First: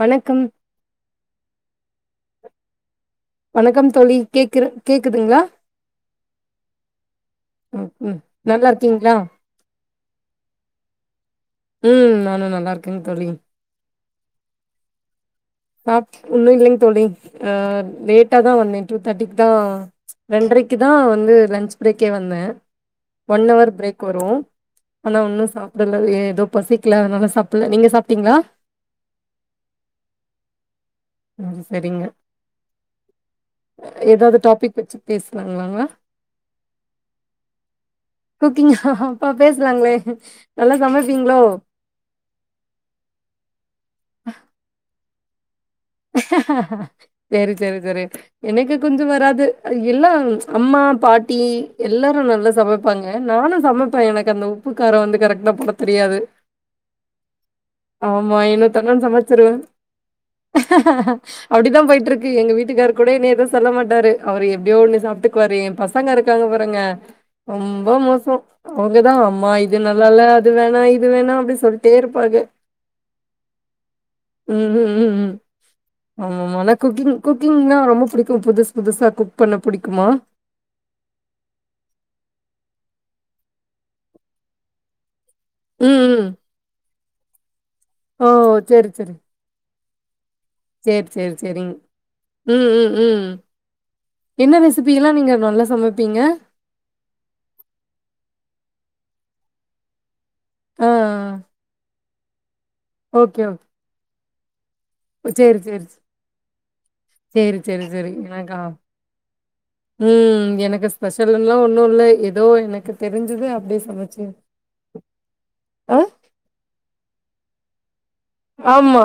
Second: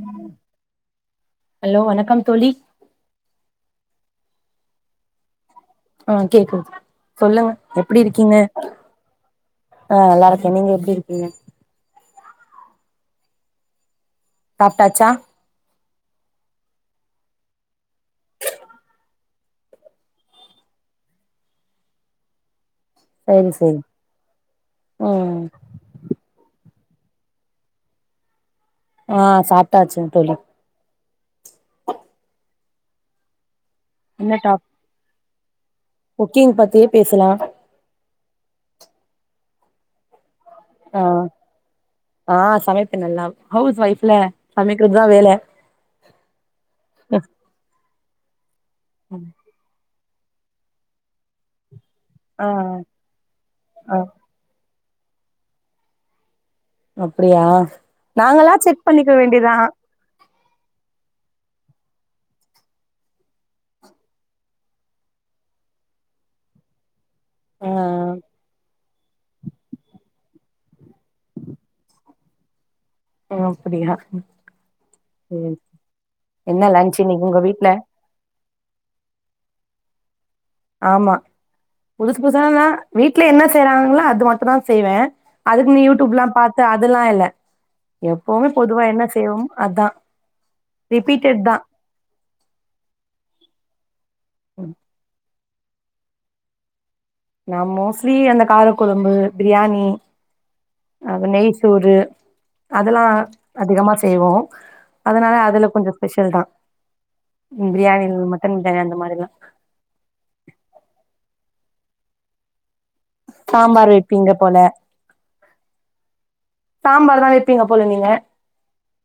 வணக்கம் ஹலோ வணக்கம் தோளி வணக்கம் தோளி கேக்குற கேக்குதுங்களா ஆ கேக்குது சொல்லுங்க ம் எப்படி ம் இருக்கீங்க நல்லா இருக்கீங்களா? ஆ நல்லா இருக்கே நீங்க எப்பிடி இருக்கீங்க உம் நானு நல்லா இருக்கேன்னு தோழி சாப்பிட்டாச்சா சாப் உன்னு இல்லைங்க தோழி ஆ லேட்டா தா வந்தே டூ தேர்ட்டிக்கு தா ரெண்டரைக்கு தா வந்து லன்ச் பிரேக்கே வந்தே ஒன் சரி அவர் சரி பிரேக் வரு ஆனா ம் உன்னு சாப்பிடல ஏதோ பசி க்லா அதனால சாப்பிடல நீங்க சாப்பிட்டீங்களா ஆ சாப்டாச்சுங் தோளி அ செரிங்க ஏதாவது என்ன டாப் டாபிக் வெச்சு பேசு ளாங்களா குக்கிங் பத்தியே பேசலா குக்கிங்கா அப்பா பேசலாங்களே நல்லா ஆ சமைப்பீங்களோ? ஆ சமைப்பேன் நல்லா ஹவுஸ் வைப்ஃபுல சமைக்கரது தா வேல சேரி சேரி சேரி எனக்கு கொஞ்சு வராது இல்லா அம்மா பாட்டி எல்லாரு நல்லா ஆ சமைப்பாங்க நானு சமைப்பே ஆ எனக்கு அந்த உ உப்புக்காரோ வந்து கரெக்ட்டா போட தெரியாது அப்படியா ஆமா, நாங்கால செக் பண்ணிக்க வேண்டியதா அப்டித்தா போயிட்ருக்கு எங்க வீட்டுக்காரரு கூட என்னய எது சொல்ல மாட்டாரு அவரு எப்டியோ ஒண்ணு சாப்ட்டுக்குவாரு எம் பசங்க இருக்காங்க பாருங்க ஆ ரொம்ப மோச அவங்கதா அம்மா இது நல்லால அது வேணா இது வேணா அப்டி சொல்ட்டே இருப்பாங்க ஒ அப்டியா ம் என்ன ஆமாமால லன்ச் குக்கிங் இன்னைக்கு உங்க வீட்ல குக்கிங்லா ரொம்ப புடிக் புதுஸ் புதுசா குக் பண்ண புடிக்குமா ஆமா புதுஸ் புதுசானா வீட்ல என்ன செய்றாங்ளோ அது மட்டு தா செய்வே அதுக்னு ம், ம். யூட்யூப்லா பாத்து அது துலா இல்ல ஓ! எப்போமே பொதுவா என்ன செய்வோம் அதா சேர் சேர் ரிப்பீட்டட் தா செரிங் ம் ம் ம் என்ன ரெசிபி எல்லா நீங்க நல்லா சமப்பீங்க நா மோஸ்லி அந்த காரக்குழம்பு பிரியாணி ஆ, அத நெய்சோறு அதலா அதிகமா செய்வோ ஒ அதனால சேரி அதுல சேரி கொஞ்சோ ஸ்பெஷல் தா சேரி சேரி பிரியாணி சேரி எனக்கா மட்டன் பிரியாணி அந்த மாரிலா ம் எனக்கு ஸ்பஷல்லு லா ஒன்னு இல்ல எதோ எனக்கு தெரிஞ்சது அப்டியே சாம்பார் சமைச்சு வெப்பீங்க போல ஆ, சாம்பார் தா எப் பீங்க போல நீங்க ஆமா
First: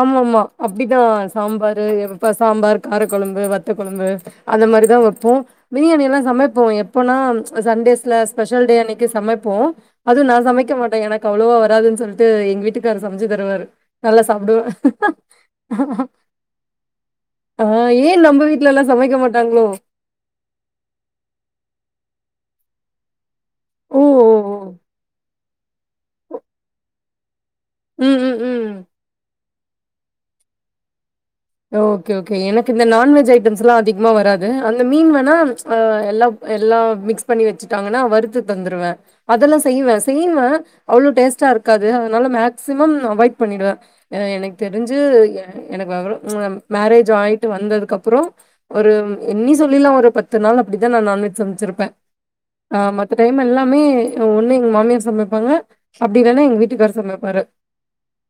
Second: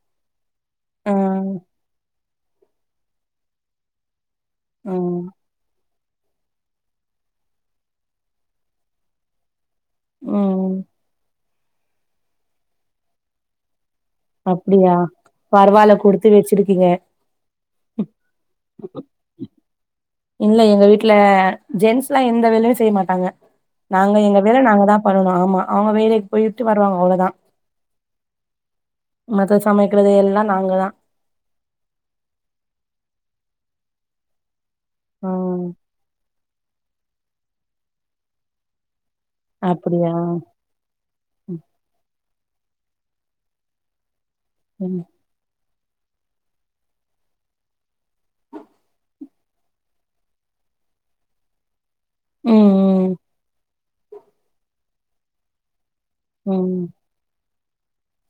ஆமாமா அப்டிதா ம் சாம்பாரு எ ப்ப சாம்பார் காரக்கொழம்பு வத்தக் கொழம்பு அந்த மாரிதா ம் வப்போ பிரியாணி எல்லா சமைப்போ எப்போனா அ சண்டேஸ்ல ஸ்பெஷல் டே அன்னைக்கு சமைப்போ அதுவு நா ம் சமைக்க மாட்ட எனக்கு அவ்ளவா வ ராதுன் சொல்ட்டு எங்க வீட்டுக்காரு சமச்சு தருவாரு நல் சாப்டுவ அப்டியா பரவால்ல குடுத்து வச்சிருக்கீங்க ஆ ஏ நம்ப வீட்லல்லா சமைக்க மாட்டாங்ளோ இல்ல எங்க வீட்ல ஜென்ஸ்லா எந்த வேலயு செய்ய மாட்டாங்க ஓ! நாங்க ஓ! எங்க வேல ஓ! நாங்க தா பண்ணனு ஆமா அவ்ங்க வேலக்கி போய்ட்டு வருவாங்க அவ்ளோதா ம் ம் ம் மத்த சமக்கெறது எல்லா நாங்க தா தோ ஓகே ஓகே எனக்கு இந்த நான்வெஜ் ஐட்டம்ஸ்லா அதிகமா வராது அந்த மீன் வேணா ம் ஆ எல்லா எல்லா மிக்ஸ் பண்ணி வச்சுட்டாங்கனா வறுத்து தந்துருவே அதெல்லா செய்வே அப்படியா செய்வே அவ்ளோ டேஸ்ட்டா இருக்காது அதனால மேக் மேக்சிமம் நா அவாய்ட் பண்ணிடுவே எனக்கு தெரிஞ்சு ம் எனக்கு வெவரோ மேரேஜ் ஆயிட்டு வந்ததுக்கு அப்புறோ ஒரு என்னி சொல்லிலாம் ஒரு பத்து நாள் அப்டிதா நா நான்வெஜ் சமைச்சிருப்பே ஆ ம் மத்த டைம் எல்லாமே ஒன்னு எங்க மாமியர் சமைப்பாங்க அப்டில்லன்னா ம் எங்க ம் வீட்டுக்கார் சமைப்பாரு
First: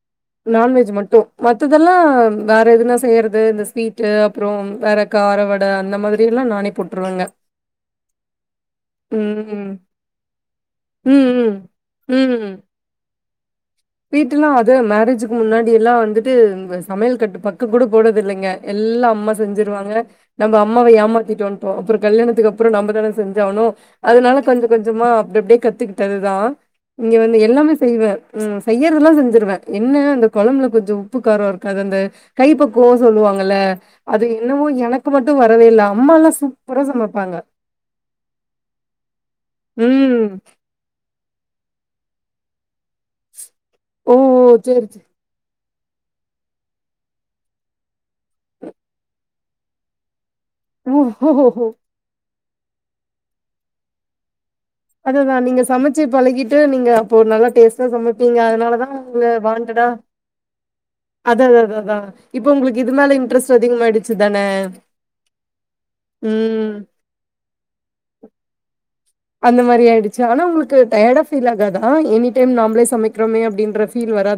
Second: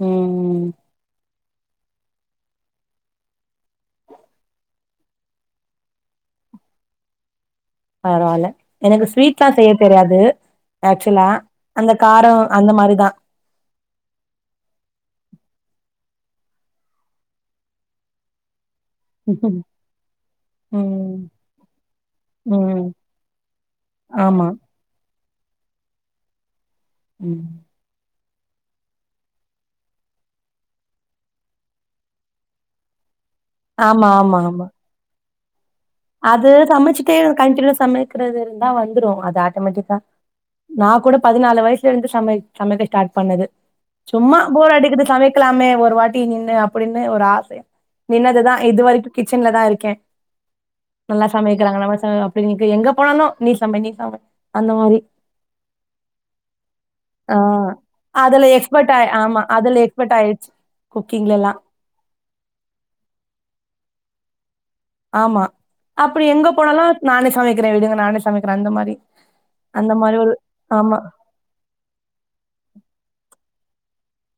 ம் நான்வெஜ் மட்டும் மத்ததெல்லா வேற எதுனா செய்யறது இந்த ஸ்வீட்டு அப்றோ வேற காரவட அந்த மாரி எல்லா நானே போட்ருவங்க பரவால்ல எனக்கு ஸ்வீட்ஸ்லா செய்ய தெரியாது ஆக்சுவலா ம், ம். அந்த காரோ ம். அந்த மாரிதா வீட்டுலா அது மேரேஜுக்கு முன்னாடி எல்லா வந்துட்டு இந்த சமையல் கட்டு பக்கம் கூட போனது இல்லங்க எல்லாம் அம்மா செஞ்சிருவாங்க நம்ம அம்மாவ ம் ஏமாத்தட்டு வந்துட்டோ அப்புறோ கல்யாணத்துக்கு அப்புறோ நம்ம ம் தானே செஞ்சி ஆணு அதனால ஆமா கொஞ்ச கொஞ்சமா அப்டி அப்டியே கத்துக்கிட்டதுதா இங்க வந்து ம் எல்லாமே செய்வே உம் செய்யறதெல்லா செஞ்சுருவே என்ன அந்த குழம்புல கொஞ்சௌ உப்பு காரம் இருக்காது அந்த கை பக்கவோ சொல்லுவாங்க ல்ல ஆமா அது ஆமா ஆமா என்னமோ எனக்கு மட் வரவேல்ல அது சமைச்சுட்டே கண்டினியூ சமைக்கிறது இருந்தா வந்துரும் அது ஆட்டோமேட்டிக்கா ம் நான் கூட பதினாலு வயசுல இருந்து சமை சமைக்க ஸ்டார்ட் பண்ணது ஓ சும்மா சேரி சேரி போரடிக்குது சமைக்கலாமே ஒரு வாட்டி நின்னுறு அப்படின்னு ஒரு ஆசை நின்னதுதான் இது வரைக்கும் கிச்சன்ல தான் இருக்கேன் ஓ நல்லா ஓ ஓ சமைக்கிறாங்கல நம்ம எப்படி நீங்க எங்க போனாலும் நீ சமைங்கக்கா அத அதான் நீங்க சமச்சு பழகிட்டு நீங்க அப்போ ஆ நல்லா டேஸ்ட்டா சமைப்பிங்க அதுல எக்ஸ்பர்ட் அதனாலதான் ஆய் உங்கள ஆமா அதுல வாண்ட்டடா எக்ஸ்பர்ட் ஆயிடுச்சு குக்கிங்லல்லா அதஅதான் இப்ப உங்களுக்கு இது மேல இன்ட்ரஸ்ட் அதிகமாகிருச்சு அதான் ஆமா அப்படி எங்க போனாலும் நானே சமைக்கிறேன் விடுங்க நானே சமைக்கிறேன் அந்த மாரி அந்த மாதிரி மாரி ஆயிடுச்சு ஒரு ஆனா உங்களுக்கு ஆமா டயர்டா ஃபீல் ஆகாதா எனி டைம் நாமளே சமைக்கிறோமே அப்படின்னு ஃபீல் வராது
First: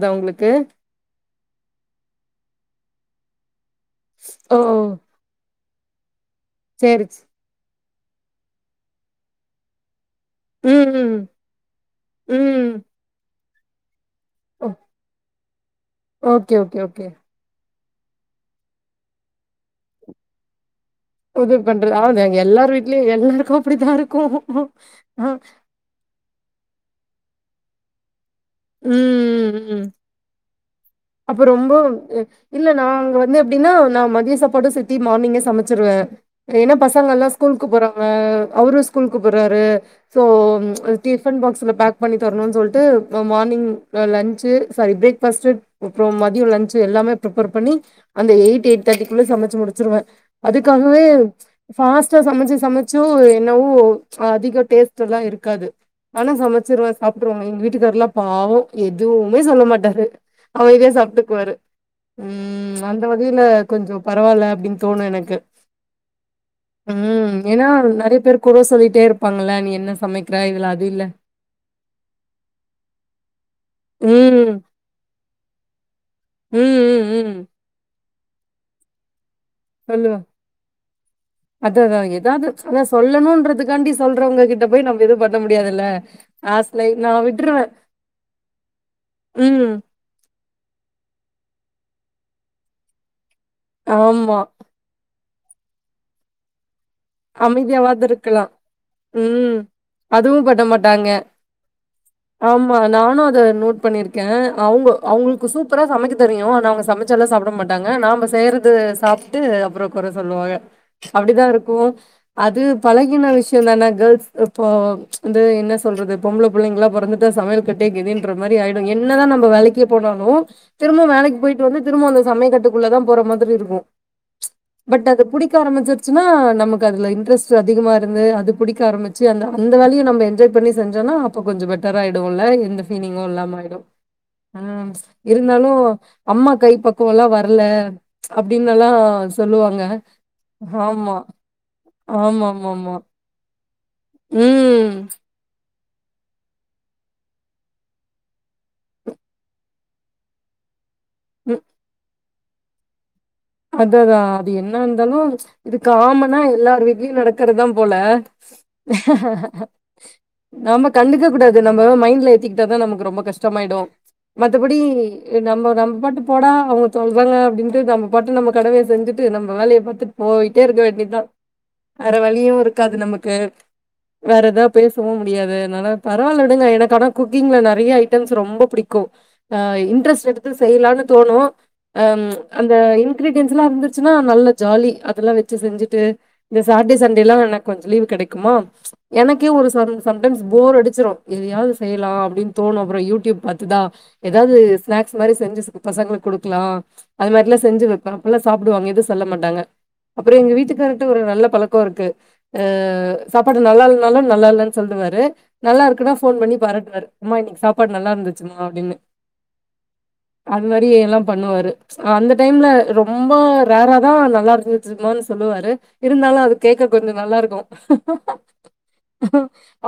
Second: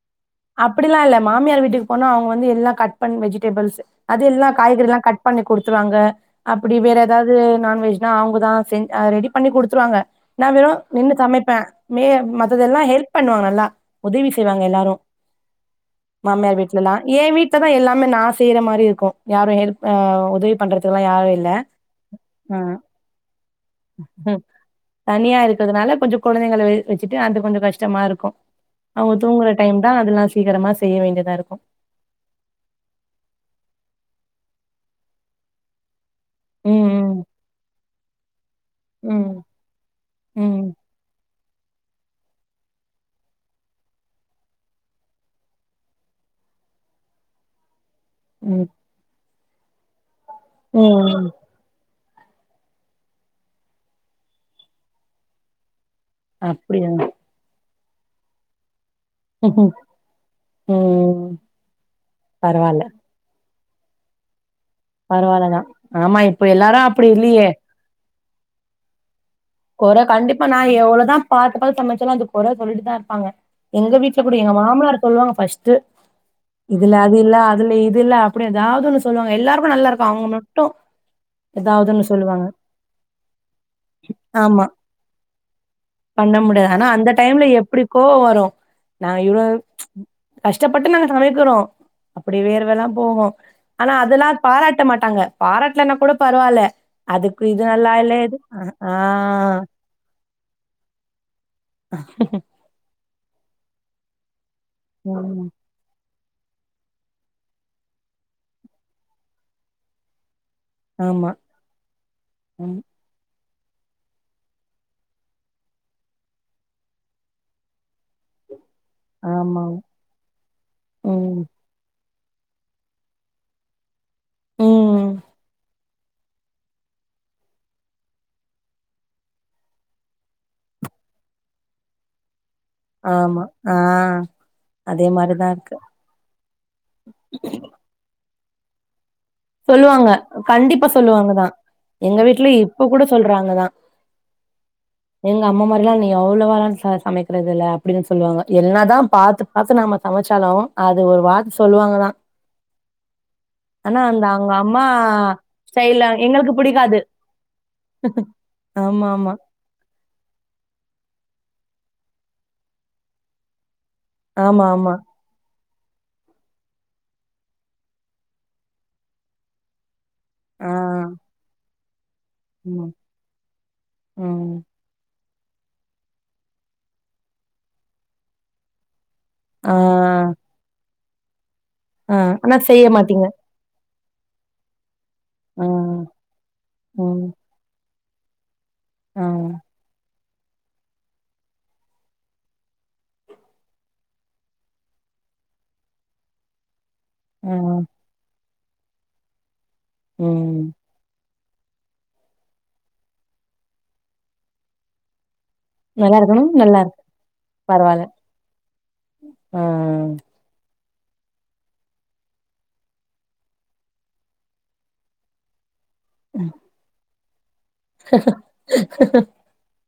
அப்படிலாம் இல்ல மாமியார் வீட்டுக்கு போனா அவங்க வந்து எல்லாம் கட் பண்ண வெஜி வெஜ்டேபில்ஸ் அது எல்லாம் ஓ காய்கறி எல்லாம் கட் பண்ணி கொடுத்து த்துறாங்க அப்படி வேற சேரி ஏதாவது நான்வெஜ் அவங்கதான் செ ரெடி பண்ணி குடுத்துருவாங்க நான் வெறும் ம் நின்னு ம் சமைப்பேன் மே ம் மத்ததெல்லாம் ஹெல்ப் பண்ணுவாங்க நல்லா உதவி செய்வாங்க ஓ எல்லாரும் ஓகே மாமியார் ஓகே வீட்ல எல்லாம் ஓகே என் வீட்ல எல்லாமே நான் செய்யற மாரி இருக்கும் யாரும் ஹெல்ப் ஆ உதவி பண்றது க்கு யாரும் இல்ல உதவி பண்றது ஆ அது எல்லார் ம் வீட்லயு எல்லாருக்கு அப்டித்தா இருக்கு ஆ தனியா இருக்கிறதுனால கொஞ்சம் குழந்தைங்க வச்சுட்டு அந்த கொஞ்சம் கஷ்டமா இருக்கும் அவங்க தூங்குற ம் டைம் ம் அதெல்லாம் சீக்கிரமா செய்ய வேண்டியது அப்ப ரொம்ப இல்ல நாங்க வந்து எப்படின்னா ந மதியம் சாப்பாடு சேத்தி மார்னிங்கே சமைச்சிருவேன் ஏனா பசங்க ம் எல்லாம் ஸ்கூலுக்கு போறோ ஆ அவரும் ம் ஸ்கூலுக்கு ம் போறாரு சோ ம் ம்ச் டிபன் பாக்ஸ்ல பேக் பண்ணி தரணும்னு சொல்ட்டு மார்னிங் லன்ச்சு சாரி பிரேக்ஃபாஸ்ட்டு அப்புறம் மதியம் லன்ச்சு எல்லாமே ப்ரிப்பேர் பண்ணி அந்த ம் எய்ட் எய்ட் தேட்டிகுள்ள சம ச்சுரூவேன் அதுக்காகவே ம் பாஸ் சமைச்சு சமைச்சும் என்னவோ அதிக டேஸ்ட் எல்லா இருக்காது ஆனா அப்டியா சமைச்சிருவேன் சாப்ட்டுருவங்க எங்க வீட் வீட்டுகார்லாம் பாவம் எதுவுமே சொல்ல மாட்டாரு அவ இதேயே ம் சாப்ட்டுக்குவாரு பரவால்ல ம் அந்த வகையில ல்ல கொஞ்சம் பரவால்ல அப்டின் பரவால்லதான் ஆமா இப்ப எல்லாரும் அப்படி ம். இல்லையே ஏன்னா நெறைய பேர் குற சொல்லிட்டே இருப்பாங்கல்ல. "நீ என்ன கொற சமைக்கிற? கண்டிப்பா இதுல நான் அது இல்ல." எவ்ளோதான் பாத்துப்பத்து சமைச்சாலும் அது கொற சொல்லிட்டு தான் இருப்பாங்க எங்க வீட்டுல கூட ம். எங்க மாமனார் சொல்லுவாங்க ஃபர்ஸ்ட்டு ம், இதுல ம், அது ம். இல்ல அதுல இது இல்ல அப்டி எதாவது ஒன்னு சொல்லுவாங்க எல்லாருக்கு நல்லா இருக்கு சொல்லுவா அவங்க மட்டு அது எதாவது அதான் ஒன்னு சொல்லுவாங்க எதாது அத சொல்லணுன்றதுக்காண்டி சொல்ற ஆமா பண்ண முடியாது லாஸ்ட்ல ஆனா அந்த நான் டைம்ல விட்டுருவேன். எப்டிக்கோவோ வரும் நாங்க இவ்ளோ ம். கஷ்டப்பட்டு நாங்க சமைக்கிறோ அப்படி வேறுவல்லாம் போகூ ஆனா ஆமா. அதெல்லாம் பாராட்ட மாட்டாங்க பாரட்டலன்னா கூட பரவால்ல அதுக்கு இது நல்லாயில்ல இது உம் ஆ அதுவும் பன்ன மாட்டாங்க ஆமா நானு அத நோட் பண்ணியிருக்கேன் அவுங்க அவங்களுக்கு ம் சூப்பரா சமைக்க தெரியும் ஆனா அவ்ங்க சமச்சாலாம் சாப்ட மாட்டாங்க நாம செய்றது சாப்ட்டு அப்பறோ கொற சொல்லுவாங்க ஆமா அப்டிதான் இருக்கூ அது ம் பழகின விஷயம் தான கேர்ள்ஸ் இப்போ ந்து என்ன சொல்றது பொம்பள புள்ளைங்களா பொறந்துட்டா சமையல் கட்டே கதின்ற மாறி இப்டி ஆயிடு என்னதான் நம்ப ஆமா வேலக்கி போனாலும் திரும்ப வேலக்கு ம் போயிட்டு வந்து திரும்ப அந்த சமயக்கட்டுக்குள்ள தான் போற மாதிரி இருக்கூ ம் பட் அத புடிக்க ஆரம்பிச்ச ச்சுன்னா நமக்கு க்கு அதுல இன்ட்ரஸ்ட் அதிகமா இருந்து அது புடிக்க ஆரம்பிச்சு அந்த அந்த வேலையும் நம்ப என்ஜாய் பண்ணி செஞ்சோனா கொஞ்சோ பெட்டர் ஆயிடுவோல இந்த ஃபீலிங்கும் ஆமா இல்லாம ஆ ஆயிடும் ஆஹ் அதே மாரிதா இருக்கு இருந்தாலும் அம்மா கை பக்குவல்லாம் வரல அப்டின்னல்லாம் சொல்லுவாங்க கண்டிப்பா சொல்லுவாங்க தான் எங்க வீட்டு்ல இப்ப கூட சொல்றாங்கதான் உம் இல்ல நீ அவ்வளவாலா சமைக்கிறது இல்ல அப்படின்னு சொல்லுவாங்க என்ன தான் பார்த்து பார்த்து நாம சமைச்சாலும் அது ஒரு வார்த்தை சொல்லுவாங்க தான் அததான் அவங்க என்ன அம்மா இருந்தாலும் இது ஸ்டைல்ல காமனா எங்களுக்கு எல்லார் புடிக்காது வீட்லயும் நடக்கிறதுதான் போல ஆமா ஆமா நாம கண்டி இருக்க கூடாது நம மைண்ட்ல ஏத்திக்கிட்ட தான் நமக்கு ரொம்ப கஷ்டமாயிடும் ஆமா மத்தபடி ஆமா நம்ம நம் பாட்டு போடா அவ்ங்க தொ இவங்க அப்டின்ட்டு நம்ம பாட்டு நம்ம கடமைய செஞ்சுட்டு நம்ம வேலைய பத்துட் போய்ட்டே ஆ இருக்க வேண்டித்தா வேற வழியு ஆமா இருக்காது நமக்கு வேற ம் எதாவ பேசவு முடியாது அதனால பரவால விடுங்க எனக்கு ஆனா குக்கிங்ல நெறையா ஐட்டம்ஸ் ரொம்ப பிடிக்கு ஆ இன்ட்ரெஸ்ட் எடுத்து செய்லானு தோணு அ ஆ ஆனா அந் இப்ப செய்ய மாட்டீங்க இன்கிரிடியன்ஸ் எல்லா இருந்து சுனா நல்ல ஜாலி அதெல்லா வெச்சு ஆ செஞ்சுட்டு இந்த சாட்டர்டே சண்டே ம் எல்லா எனக்கு கொஞ்ச லீவு கெடைக்குமா ஆ எனக்கே ஒரு ஸ்வரன் சம்டைம்ஸ் போர் அடிச்சிரு எதையாது செய்யலா அப்டின் தோணு அப்புற யூடியூப் பாத்துதா எதாவுது ஸ்நாக்ஸ் மாரி செஞ்சு ச பசங்களுக்கு குடுக்கலா அது ஆ மாரிலா செஞ்ச வெப்ப அப்பல்லா சாப்டுவாங்க எது சொல்ல மாட்டாங்க அப்புற எங்க ம் வீட்டுக்காரர்ட்ட ஒரு நல்ல பழக்க இருக்கு அ சாப்பாடு நல்லா இல்லனாலு நல்லா இல்லன் சொல்டுவாரு நல்லா இருக்குனா ஃபோன் இருக்கணும் பண்ணி நல்லா இருக்கு பாராட்டுவாரு அம்மா இன்னைக்கு சாப்பாடு பரவால்ல நல்லா இருந்துச்சுமா அப்டினு ஆ அது மார் எல்லா பண்ணுவாரு அந்த டைம்ல ரொம்ப ரேராதா நல்லா இருந்துச்சுமானு சொல்லுவாரு இருந்தாலு அது கேக்க கொஞ்ச நல்லாருக்கு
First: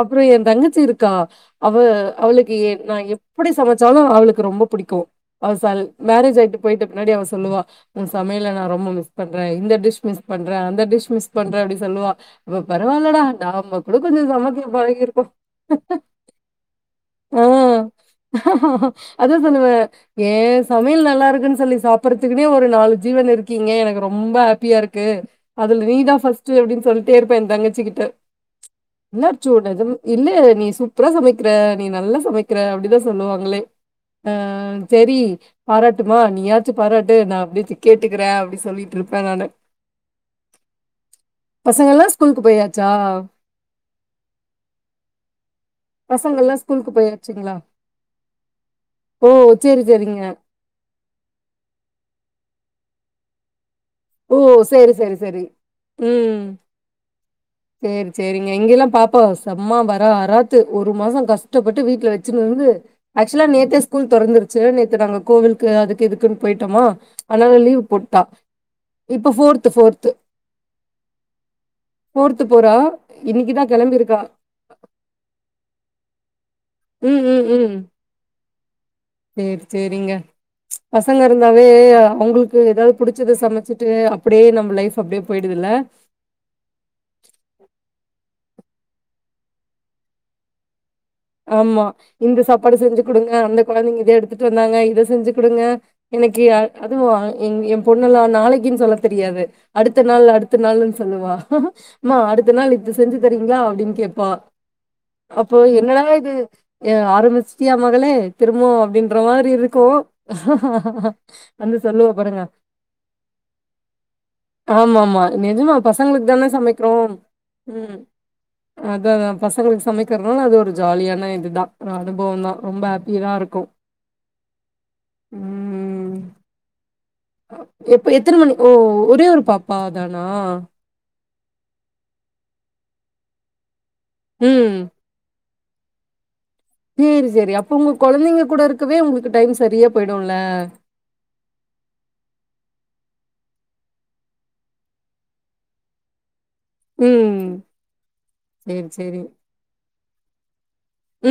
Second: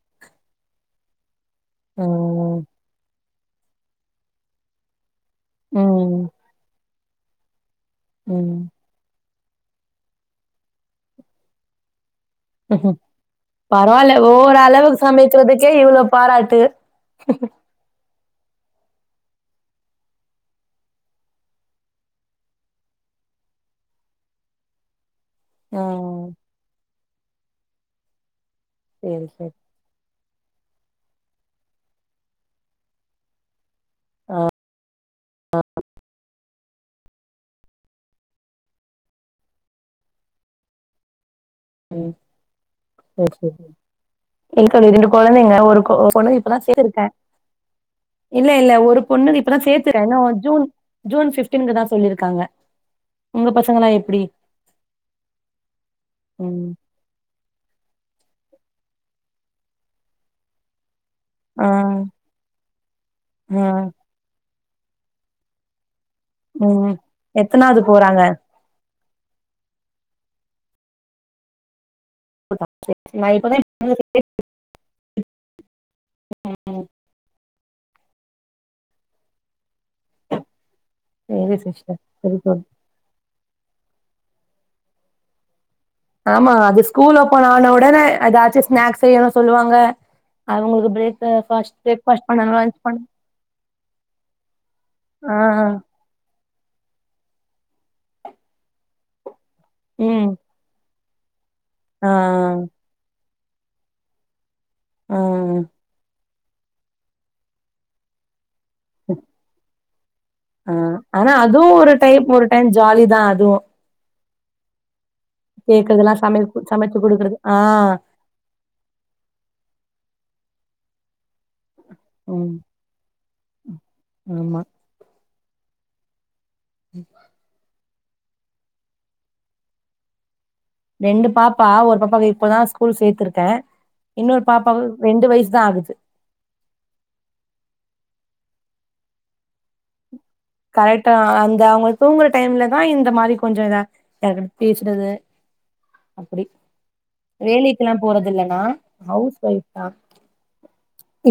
அப்புற எந்தங்கச்சி இருக்கா அவ அவளுக்கு ம் ஏ நா எ எப்பிடி சமைச்சாலு அவளுக்கு ரொம்ப புடிக்கு அவ சல் ம் மேரேஜ் ஆயிட்டு போய்ட்டு முன்னாடி அவ சொல்லுவா உ சமையல நா ம் ரொம்ப மிஸ் பண்ற இந்த டிஷ் மிஸ் பண்ற அந்த டிஷ் மிஸ் பண்ற அப்டின் சொல்லுவா இப்ப பரவாலடா நாம கூட பரவால்ல கொஞ்ச ஓவொரு சமைக்க அளவுக்கு பழகிருக்கோ சமைக்கிறதுக்கே இவ்ளோ பாராட்டு ஆ அதா சொல்லுவே ஏ சமையல் நல்லா இருக்குன்னு சொல்லி சாப் புரத்துக்குனே ஒரு நாலு ஜீவன் இருக்கீங்க எனக்கு ரொம்ப ஹேப்பியாருக்கு ஆ அதுல நீ தா ஃபர்ஸ்ட்டு அப்டின் சொல் தேர்ப்ப எந்தங்கச்சி கிட்ட சேரி சேரி என்னாச்சூடெது இல்ல நீ சூப்ரா சமைக்ற நீ நல்லா சமைக்ற அப்டிதா சொல்லுவாங்களே அஹ் சரி பாராட்டுமா நீயா துபாராட்டு நான் அப்டியச்சி கேட்டுக்கிறே அப்டி சொல்லிட்ருப்பே நானு பசங்கள்லாம் ம் ஸ்கூலுக்கு போயாச்சா? செர் செர் என்க்கடி ரெண்டு கொழந்தைங்க ஒரு கொ பொண்ணு பசங்கள்லாம் இப்பதான் ஸ்கூலுக்கு சேருக்கே போயாச்சுங்களா? இல்ல இல்ல ஒரு ஓ! பொண்ணு இப்பதான் சரி, சேத்துரே இனு சரிங்க. ஜூன் ஜூன் ஃபிஃப்ட்டீன்க்குதா ஸ் சொல்லிருக்காங்க உங்க பச ஓ சேரி செரி செரி உம் ம் சேர் சேரிங்க இங்கெல்லா பாப்பா செம்மா வர அராத்து ஒரு மாசொ ஆ கஷ்டப்பட்டு வீட்ல வச்சுன் வந்து ஆக்சுலா ஆ நேத்தே ஸ்கூல் தொறந்துரு சு நேத்து நாங்க கோவில்க்கு அதுக்கு இது க்குன் பொயிட்டொமா ம் அனால எத்தனாவது லீவ் போட்டா போறாங்க இப்ப ஃபோர்த்து ஃபோர்த்து ஃபோர்த்து போறா நான் இன்னைக்கிதா இப்பதான் கெளம்பிருக்கா ம் ம் ம் சேர் சேரிங்க பசங்க சரி இருந்தாவே சிஸ்டர் சரி அவங்கள்க்கு தோழி ஏதாவது புடிச்சத சம ச்சிட்டு அப்டியே நம்ம லைஃப் அப்டியே பொயிடுதுல்ல ஆமா அது ஸ்கூல் ஓப்பன் ஆன ஒடனே அதா து ஸ்னாக்ஸ் செய்யணூ சொல்லுவாங்க அவங்களுக்கு பிரேக் ஃபாஸ்ட் ஆமா பிரேக்ஃபாஸ்ட் இந்த பண்ணணும் சாப்பாடு லன்ச் செஞ்சு பண்ணணும் கொடுங்க அந்த கொழந்தைங்க இத எடுத்துட்டு வந்தாங்க இத செஞ்சு ஆ குடுங்க ஆ. இன்னைக்கி அதுவு என் ஏ பொண்ணல்லா நாளைக்குன் சொல்ல தெரியாது அடுத்த நாள் ம் அடுத்த நாளுன் சொல்லுவா ஆ மா அடுத்த நாள் இது செஞ்சு தரிங்ளா அப்டின் கேப்பா ஆ அப்போ எனாக இது ஏ ஆரம்பிச்ட்டியா மகளே திரும்போ அப்டின்ற மாரி இருக்கூ ஆ ஆனா அதுவு ஒரு டைம் ஒரு டைம் ஜாலி தா அதுவு ஆமா ஆமா நெஜமா பசங்களுக்கு சமை தான சமைக்கிறோ சமைச்சு குடுக்குறது ஆ ம் அதா தா பசங்களுக்கு சமைக்கிறதுனால ஒ ஜாலியான இதுதா அனுபவம் தா ம் ரொம்ப ஹாப்பி தா இருக்கு ஆமா உம் உம் எப்ப எத்தனை மணி ஓ ஒரே ஒரு பாப்பா தானா ரெண்டு பாப்பா ஒரு பாப்பாவ இப்பதா ஸ்கூல் சேர்த்திருக்கே இன்னொரு பாப்பா ம். ரெண்டு வயசு தா ஆகுது சேரி சேரி அப்ப உங்க கொழந்தைங்க கூட இருக்கவே உங்களுக்கு டைம் சரியா போயி கரெக்ட்டா அந்த அவங்க தூங்கற டைம்ல தா இந்த மாரி கொஞ்சு இதா [unintelligible] பேசுறது அப்பிடி ம். வேலைக்கெல்லா போறது இல்லன்னா சரி, சரி. ஹவுஸ் வைஃப் தா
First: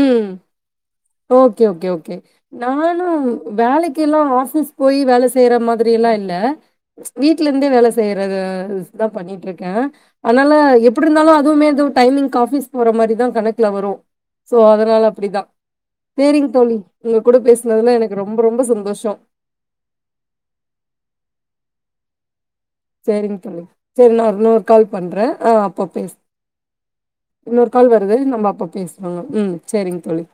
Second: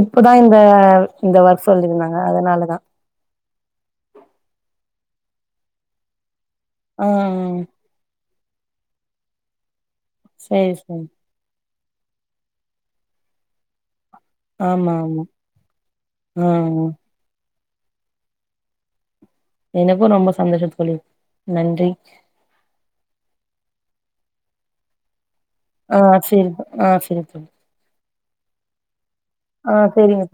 இப்பதா இந்த இந்த ஓக்கே ஒர்க் ஓக்கே ஓக்கே சொல்லிருந்தாங்க அதனாலதா நானு வேலைக்கு எல்லா எல்லா ஆபீஸ் போயி வேல செய்யற மாதிரி எல்லா இல்ல ஆ வீட்ல இருந்தே வேலை செய்யறது நா [unintelligible] பண்ணிட்டு இருக்கே அதனால சேரி சேரி எப்படி இருந்தாலு அதுவுமே இ டைமிங்கு ஆபீஸ் போற மாரி தா கணக்குல வரு சோ ஆமா அதனால ஆமா அப்படிதா ஆ சேரிங்க தோழி உங்க கூட பேசனதுல எனக்கு ரொம்ப ரொம்ப சந்தோஷோ எனக்கு ரொம்ப சந்தோஷோ தோளி நன்றி சேரிங்க தோளி சேரி நா இன்னொரு கால் பண்றே ஆ சேரி ஆ சேரி தோளி அதே நம்ம அப்போ பேசு ஆமா உம் சேரிங்க தோளி